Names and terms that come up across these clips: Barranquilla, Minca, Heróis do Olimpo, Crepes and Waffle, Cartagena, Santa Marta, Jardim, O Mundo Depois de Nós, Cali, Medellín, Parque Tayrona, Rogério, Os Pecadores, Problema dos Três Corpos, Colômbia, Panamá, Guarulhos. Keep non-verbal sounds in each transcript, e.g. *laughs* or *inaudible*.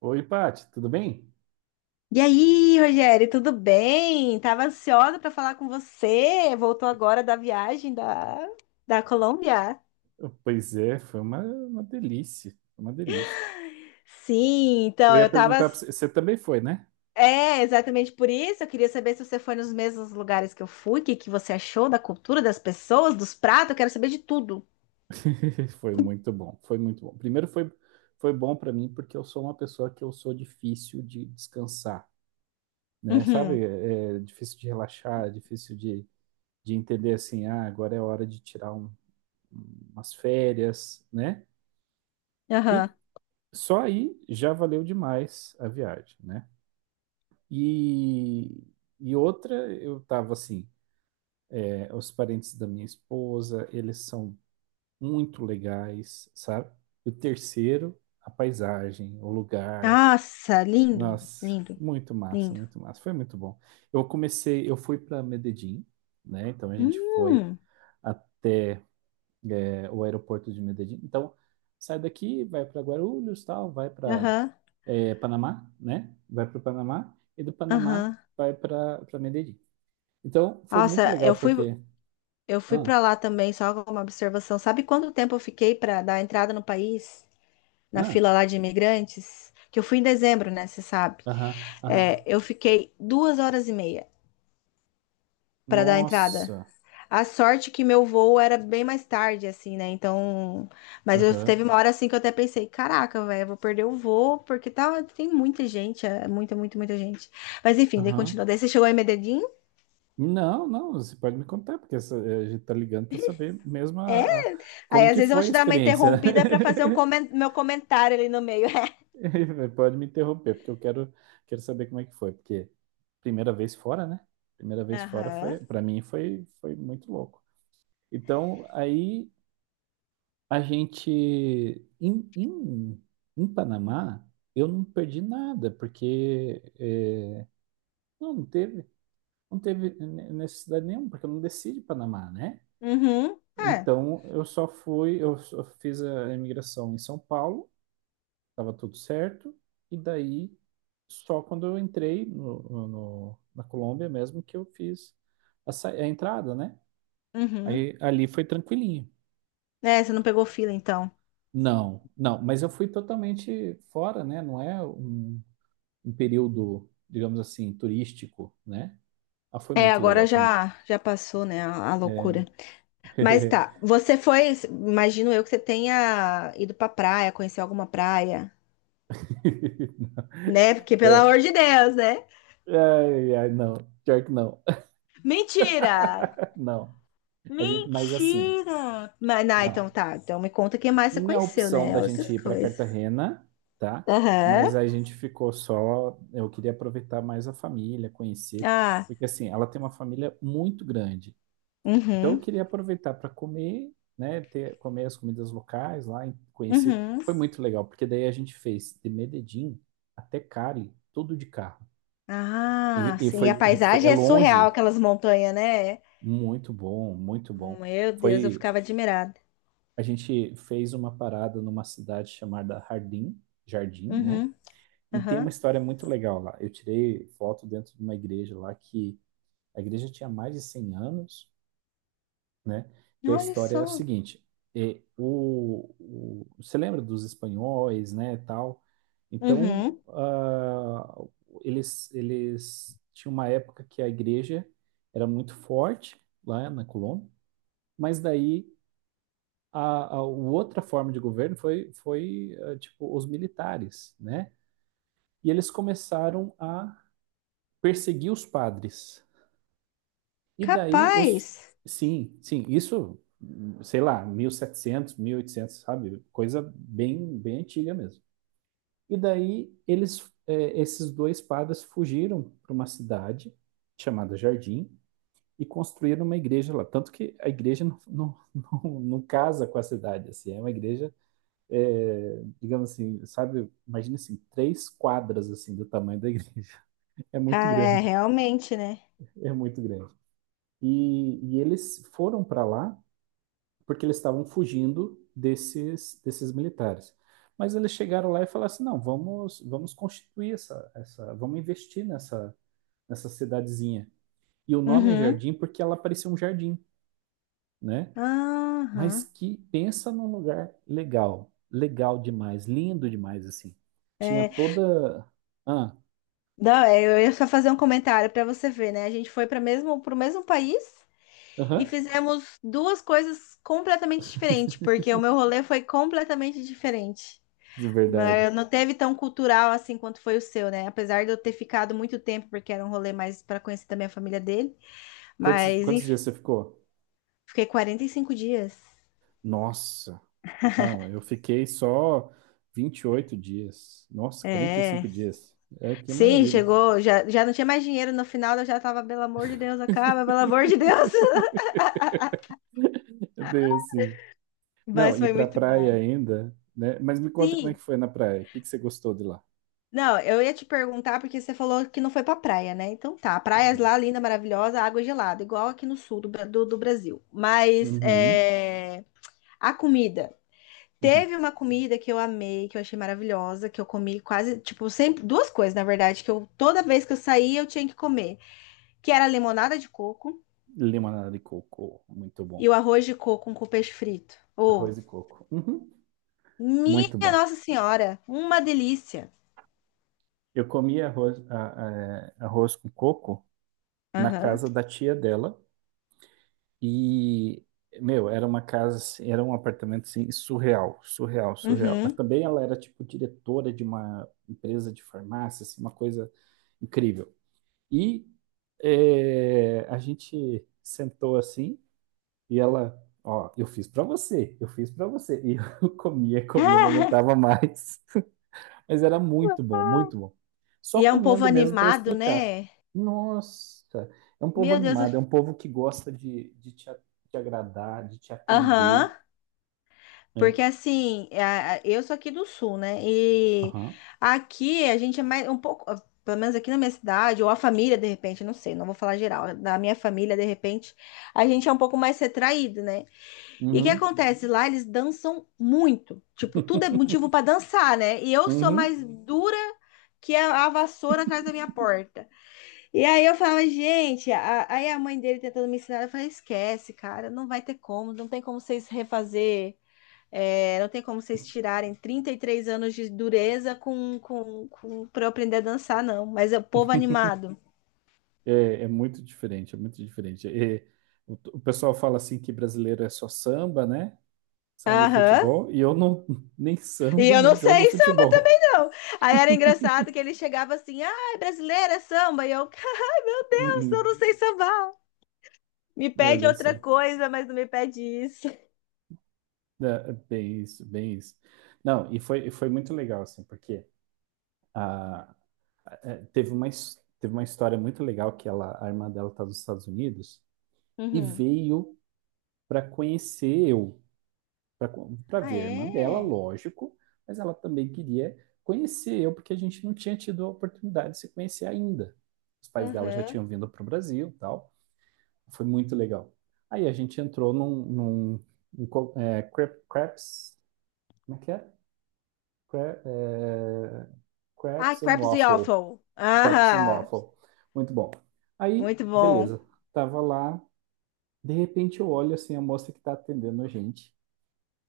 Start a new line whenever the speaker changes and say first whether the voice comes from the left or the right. right: Oi, Paty, tudo bem?
left: E aí, Rogério, tudo bem? Tava ansiosa para falar com você. Voltou agora da viagem da Colômbia?
right: Oh, pois é, foi uma delícia, foi uma delícia.
left: Sim,
right: Eu
left: então
right: ia
left: eu tava.
right: perguntar para você, você também foi, né?
left: É, exatamente por isso. Eu queria saber se você foi nos mesmos lugares que eu fui, o que que você achou da cultura, das pessoas, dos pratos. Eu quero saber de tudo.
right: *laughs* Foi muito bom, foi muito bom. Primeiro foi bom para mim porque eu sou uma pessoa que eu sou difícil de descansar, né?
left: Uhum,
right: Sabe, é difícil de relaxar, é difícil de entender assim, ah, agora é hora de tirar umas férias, né?
left: aham.
right: E só aí já valeu demais a viagem, né? E, e outra, eu tava assim, os parentes da minha esposa, eles são muito legais, sabe? E o terceiro, a paisagem, o lugar.
left: Nossa, lindo,
right: Nossa,
left: lindo,
right: muito massa,
left: lindo.
right: muito massa. Foi muito bom. Eu comecei, eu fui para Medellín, né? Então a gente foi
left: Hum,
right: até o aeroporto de Medellín. Então sai daqui, vai para Guarulhos, tal, vai para
left: aham,
right: Panamá, né? Vai para o Panamá e do Panamá
left: aham.
right: vai para Medellín. Então foi muito
left: Nossa, eu
right: legal
left: fui.
right: porque
left: Eu fui
right: ah,
left: para lá também, só com uma observação. Sabe quanto tempo eu fiquei para dar a entrada no país, na
right: ah,
left: fila lá de imigrantes? Que eu fui em dezembro, né? Você sabe.
right: aham, aham.
left: É, eu fiquei duas horas e meia para dar a entrada.
right: Nossa.
left: A sorte que meu voo era bem mais tarde, assim, né? Então. Mas eu teve
right: Aham.
left: uma hora assim que eu até pensei: caraca, velho, eu vou perder o voo, porque tá, tem muita gente, é muita, muita gente. Mas enfim, daí continua.
right: Aham.
left: Daí você chegou em Medellín.
right: Não, não, você pode me contar, porque a gente tá ligando para saber mesmo
left: É? Aí
right: como
left: às
right: que
left: vezes eu vou
right: foi a
left: te dar uma
right: experiência.
left: interrompida para fazer um
right: *laughs*
left: meu comentário ali no meio.
right: Pode me interromper, porque eu quero, quero saber como é que foi, porque primeira vez fora, né? Primeira vez fora foi,
left: Aham.
right: para mim foi, foi muito louco. Então, aí a gente em, em, em Panamá, eu não perdi nada, porque é, não, não teve. Não teve necessidade nenhuma, porque eu não desci de Panamá, né?
left: Uhum. É.
right: Então, eu só fui, eu só fiz a imigração em São Paulo, estava tudo certo, e daí, só quando eu entrei na Colômbia mesmo, que eu fiz a entrada, né?
left: Uhum.
right: Aí, ali foi tranquilinho.
left: É, você não pegou fila, então.
right: Não, não, mas eu fui totalmente fora, né? Não é um, um período, digamos assim, turístico, né? Ah, foi
left: É,
right: muito legal,
left: agora
right: foi muito...
left: já já passou, né, a
right: É.
left: loucura. Mas
right: *laughs*
left: tá, você foi, imagino eu que você tenha ido pra praia, conhecer alguma praia, né? Porque, pelo
right: É,
left: amor de Deus, né?
right: ai, ai, não. Pior que não.
left: Mentira!
right: *laughs* Não. A gente, mas assim,
left: Mentira! Mas, não, então
right: não.
left: tá, então me conta quem mais você
right: Tinha a
left: conheceu,
right: opção
left: né?
right: da gente
left: Outras
right: ir para
left: coisas.
right: Cartagena, tá? Mas
left: Aham.
right: a gente ficou só. Eu queria aproveitar mais a família, conhecer,
left: Ah,
right: porque assim, ela tem uma família muito grande. Então eu
left: uhum.
right: queria aproveitar para comer, né? Ter, comer as comidas locais lá, e conhecer.
left: Uhum.
right: Foi muito legal, porque daí a gente fez de Medellín até Cali, tudo de carro.
left: Ah,
right: E
left: sim, e a
right: foi, foi, é
left: paisagem é surreal,
right: longe.
left: aquelas montanhas, né?
right: Muito bom, muito bom.
left: Meu Deus, eu
right: Foi
left: ficava admirada.
right: a gente fez uma parada numa cidade chamada Jardim, Jardim, né?
left: Uhum,
right: E tem uma
left: aham.
right: história muito legal lá. Eu tirei foto dentro de uma igreja lá que a igreja tinha mais de 100 anos, né? E a
left: Olha
right: história é a
left: só.
right: seguinte: é, você lembra dos espanhóis, né, tal? Então,
left: Uhum.
right: ah, eles tinham uma época que a igreja era muito forte lá na Colômbia, mas daí a outra forma de governo foi, foi eh, tipo, os militares, né? E eles começaram a perseguir os padres. E daí,
left: Capaz.
right: os... Sim, sim, isso, sei lá, 1700, oitocentos sabe? Coisa bem, bem antiga mesmo. E daí, eles, eh, esses dois padres fugiram para uma cidade chamada Jardim e construíram uma igreja lá. Tanto que a igreja *laughs* não, não, não, não casa com a cidade, assim, é uma igreja é, digamos assim, sabe? Imagina assim, três quadras assim do tamanho da *laughs* igreja. É muito
left: Cara, é
right: grande,
left: realmente, né?
right: é muito grande. E eles foram para lá porque eles estavam fugindo desses, desses militares. Mas eles chegaram lá e falaram assim, não, vamos, vamos constituir essa, essa, vamos investir nessa, nessa cidadezinha. E o nome é
left: Uhum.
right: Jardim porque ela parecia um jardim, né? Mas
left: Aham.
right: que pensa num lugar legal, legal demais, lindo demais assim. Tinha
left: É,
right: toda. Ah,
left: não, é, eu ia só fazer um comentário para você ver, né? A gente foi para mesmo para o mesmo país e
right: aham,
left: fizemos duas coisas completamente diferentes, porque o meu rolê foi completamente diferente.
right: de verdade.
left: Mas não teve tão cultural assim quanto foi o seu, né? Apesar de eu ter ficado muito tempo, porque era um rolê mais para conhecer também a família dele.
right: Quantos,
left: Mas,
right: quantos dias você ficou?
left: fiquei 45 dias.
right: Nossa, não, eu fiquei só 28 dias. Nossa, quarenta e
left: É.
right: cinco dias. É, que
left: Sim,
right: maravilha.
left: chegou. Já, não tinha mais dinheiro no final, eu já tava, pelo amor de Deus, acaba, pelo amor de Deus. *laughs*
right: *laughs* É bem assim. Não,
left: Mas
right: e
left: foi
right: pra
left: muito bom.
right: praia ainda, né? Mas me conta como é
left: Sim.
right: que foi na praia. O que que você gostou de lá?
left: Não, eu ia te perguntar porque você falou que não foi pra praia, né? Então tá, praias
right: Uhum.
left: lá, linda, maravilhosa, água gelada, igual aqui no sul do Brasil. Mas
right: Uhum.
left: é, a comida.
right: Uhum.
left: Teve uma comida que eu amei, que eu achei maravilhosa, que eu comi quase, tipo, sempre, duas coisas, na verdade, que eu toda vez que eu saía eu tinha que comer, que era limonada de coco
right: Limonada de coco, muito
left: e
right: bom.
left: o arroz de coco com peixe frito. Oh,
right: Arroz e coco. Uhum. Muito
left: minha
right: bom.
left: Nossa Senhora, uma delícia.
right: Eu comia arroz, arroz com coco na
left: Aham.
right: casa da tia dela e, meu, era uma casa, assim, era um apartamento assim, surreal, surreal, surreal. Mas
left: Uhum. *laughs*
right: também ela era tipo diretora de uma empresa de farmácia, assim, uma coisa incrível. E é, a gente sentou assim e ela, ó, eu fiz pra você, eu fiz pra você. E eu *laughs* comia, comia, não
left: Ah,
right: aguentava mais. Mas era muito bom, muito bom. Só
left: e é um povo
right: comendo mesmo para
left: animado,
right: explicar.
left: né?
right: Nossa, é um povo
left: Meu Deus.
right: animado, é um povo que gosta de te agradar, de te
left: Aham.
right: atender, né?
left: Porque assim, eu sou aqui do sul, né? E
right: Aham.
left: aqui a gente é mais um pouco, ah, pelo menos aqui na minha cidade, ou a família, de repente, não sei, não vou falar geral, da minha família, de repente, a gente é um pouco mais retraído, né? E o que
right: Uhum.
left: acontece? Lá eles dançam muito. Tipo, tudo é
right: *laughs*
left: motivo pra dançar, né? E eu sou
right: Uhum.
left: mais dura que a vassoura atrás da minha porta. E aí eu falava, gente, aí a mãe dele tentando me ensinar, eu falei, esquece, cara, não vai ter como, não tem como vocês refazer, é, não tem como vocês tirarem 33 anos de dureza pra eu aprender a dançar, não. Mas é o povo animado.
right: É, é muito diferente, é muito diferente. É, o pessoal fala assim que brasileiro é só samba, né? Samba e
left: Aham.
right: futebol, e eu não *laughs* nem
left: E
right: samba,
left: eu
right: nem
left: não
right: jogo
left: sei samba
right: futebol.
left: também, não. Aí era engraçado que ele chegava assim, ai, brasileira, é samba. E eu, *laughs* ai, meu Deus, eu não
right: Uhum.
left: sei sambar. Me pede
right: Olha
left: outra
right: só.
left: coisa, mas não me pede isso.
right: É, é bem isso, bem isso. Não, e foi muito legal, assim, porque ah, é, teve uma, teve uma história muito legal que ela, a irmã dela está nos Estados Unidos e
left: Uhum.
right: veio para conhecer eu, para
left: Ah,
right: ver a irmã dela,
left: é?
right: lógico, mas ela também queria conhecer eu, porque a gente não tinha tido a oportunidade de se conhecer ainda. Os pais dela já
left: Aham.
right: tinham vindo para o Brasil e tal. Foi muito legal. Aí a gente entrou num crepes, como é que é? Cra- é,
left: Ah,
right: Crepes and
left: crepes e
right: Waffle.
left: waffle.
right: Crepes and
left: Ah,
right: Waffle. Muito bom. Aí,
left: muito bom.
right: beleza. Tava lá. De repente eu olho assim a moça que tá atendendo a gente.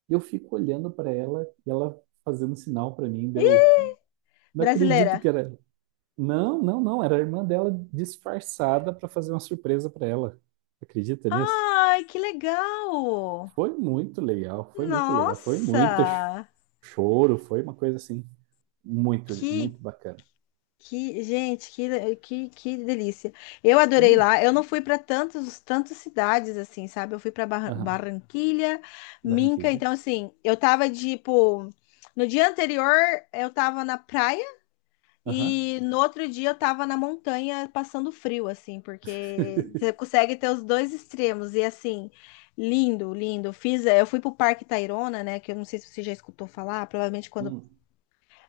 right: E eu fico olhando pra ela e ela fazendo sinal pra mim. Daí eu
left: Ih,
right: não acredito que
left: brasileira.
right: era ela. Não, não, não. Era a irmã dela disfarçada pra fazer uma surpresa pra ela. Acredita nisso?
left: Ai, que legal.
right: Foi muito legal. Foi muito legal. Foi muito
left: Nossa,
right: choro. Foi uma coisa assim muito,
left: que,
right: muito bacana.
left: Que, gente, que, que, que delícia. Eu
right: Foi
left: adorei lá. Eu não fui para tantas cidades assim, sabe? Eu fui para
right: mesmo.
left: Barranquilha, Minca.
right: Barranquilla.
left: Então, assim, eu tava tipo. No dia anterior, eu tava na praia
right: Aham.
left: e no outro dia eu tava na montanha passando frio, assim, porque você
right: *laughs*
left: consegue ter os dois extremos. E, assim, lindo, lindo. Fiz, eu fui pro Parque Tayrona, né? Que eu não sei se você já escutou falar, provavelmente quando.
right: Hum.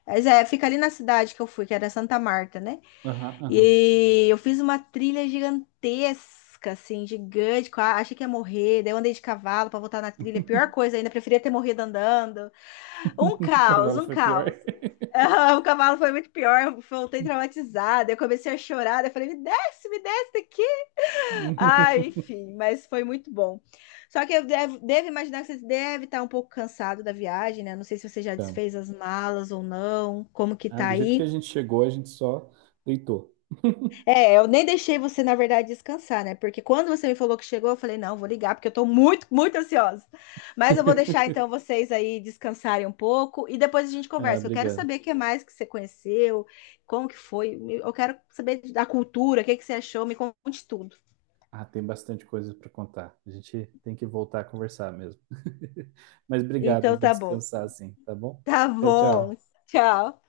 left: Mas é, fica ali na cidade que eu fui, que era Santa Marta, né?
right: Aham, aham.
left: E eu fiz uma trilha gigantesca, assim, gigante. Achei que ia morrer. Daí eu andei de cavalo pra voltar na trilha. Pior coisa ainda, preferia ter morrido andando. Um
right: *laughs*
left: caos,
right: Cavalo
left: um
right: foi pior.
left: caos. *laughs* O cavalo foi muito pior. Eu voltei traumatizada. Eu comecei a chorar. Daí eu falei, me desce daqui. Ai,
right: *laughs*
left: enfim, mas foi muito bom. Só que eu devo imaginar que você deve estar um pouco cansado da viagem, né? Não sei se você já
right: Tá.
left: desfez as malas ou não. Como que
right: Ah,
left: tá
right: do jeito que a
left: aí?
right: gente chegou, a gente só deitou. *laughs*
left: É, eu nem deixei você, na verdade, descansar, né? Porque quando você me falou que chegou, eu falei, não, vou ligar, porque eu tô muito ansiosa. Mas eu vou deixar, então, vocês aí descansarem um pouco e depois a gente
right: Ah,
left: conversa. Eu quero
right: obrigado.
left: saber o que mais que você conheceu, como que foi. Eu quero saber da cultura, o que que você achou, me conte tudo.
right: Ah, tem bastante coisa para contar. A gente tem que voltar a conversar mesmo. *laughs* Mas
left: Então,
right: obrigado, vou
left: tá bom.
right: descansar assim, tá bom?
left: Tá
right: Tchau,
left: bom.
right: tchau.
left: Tchau.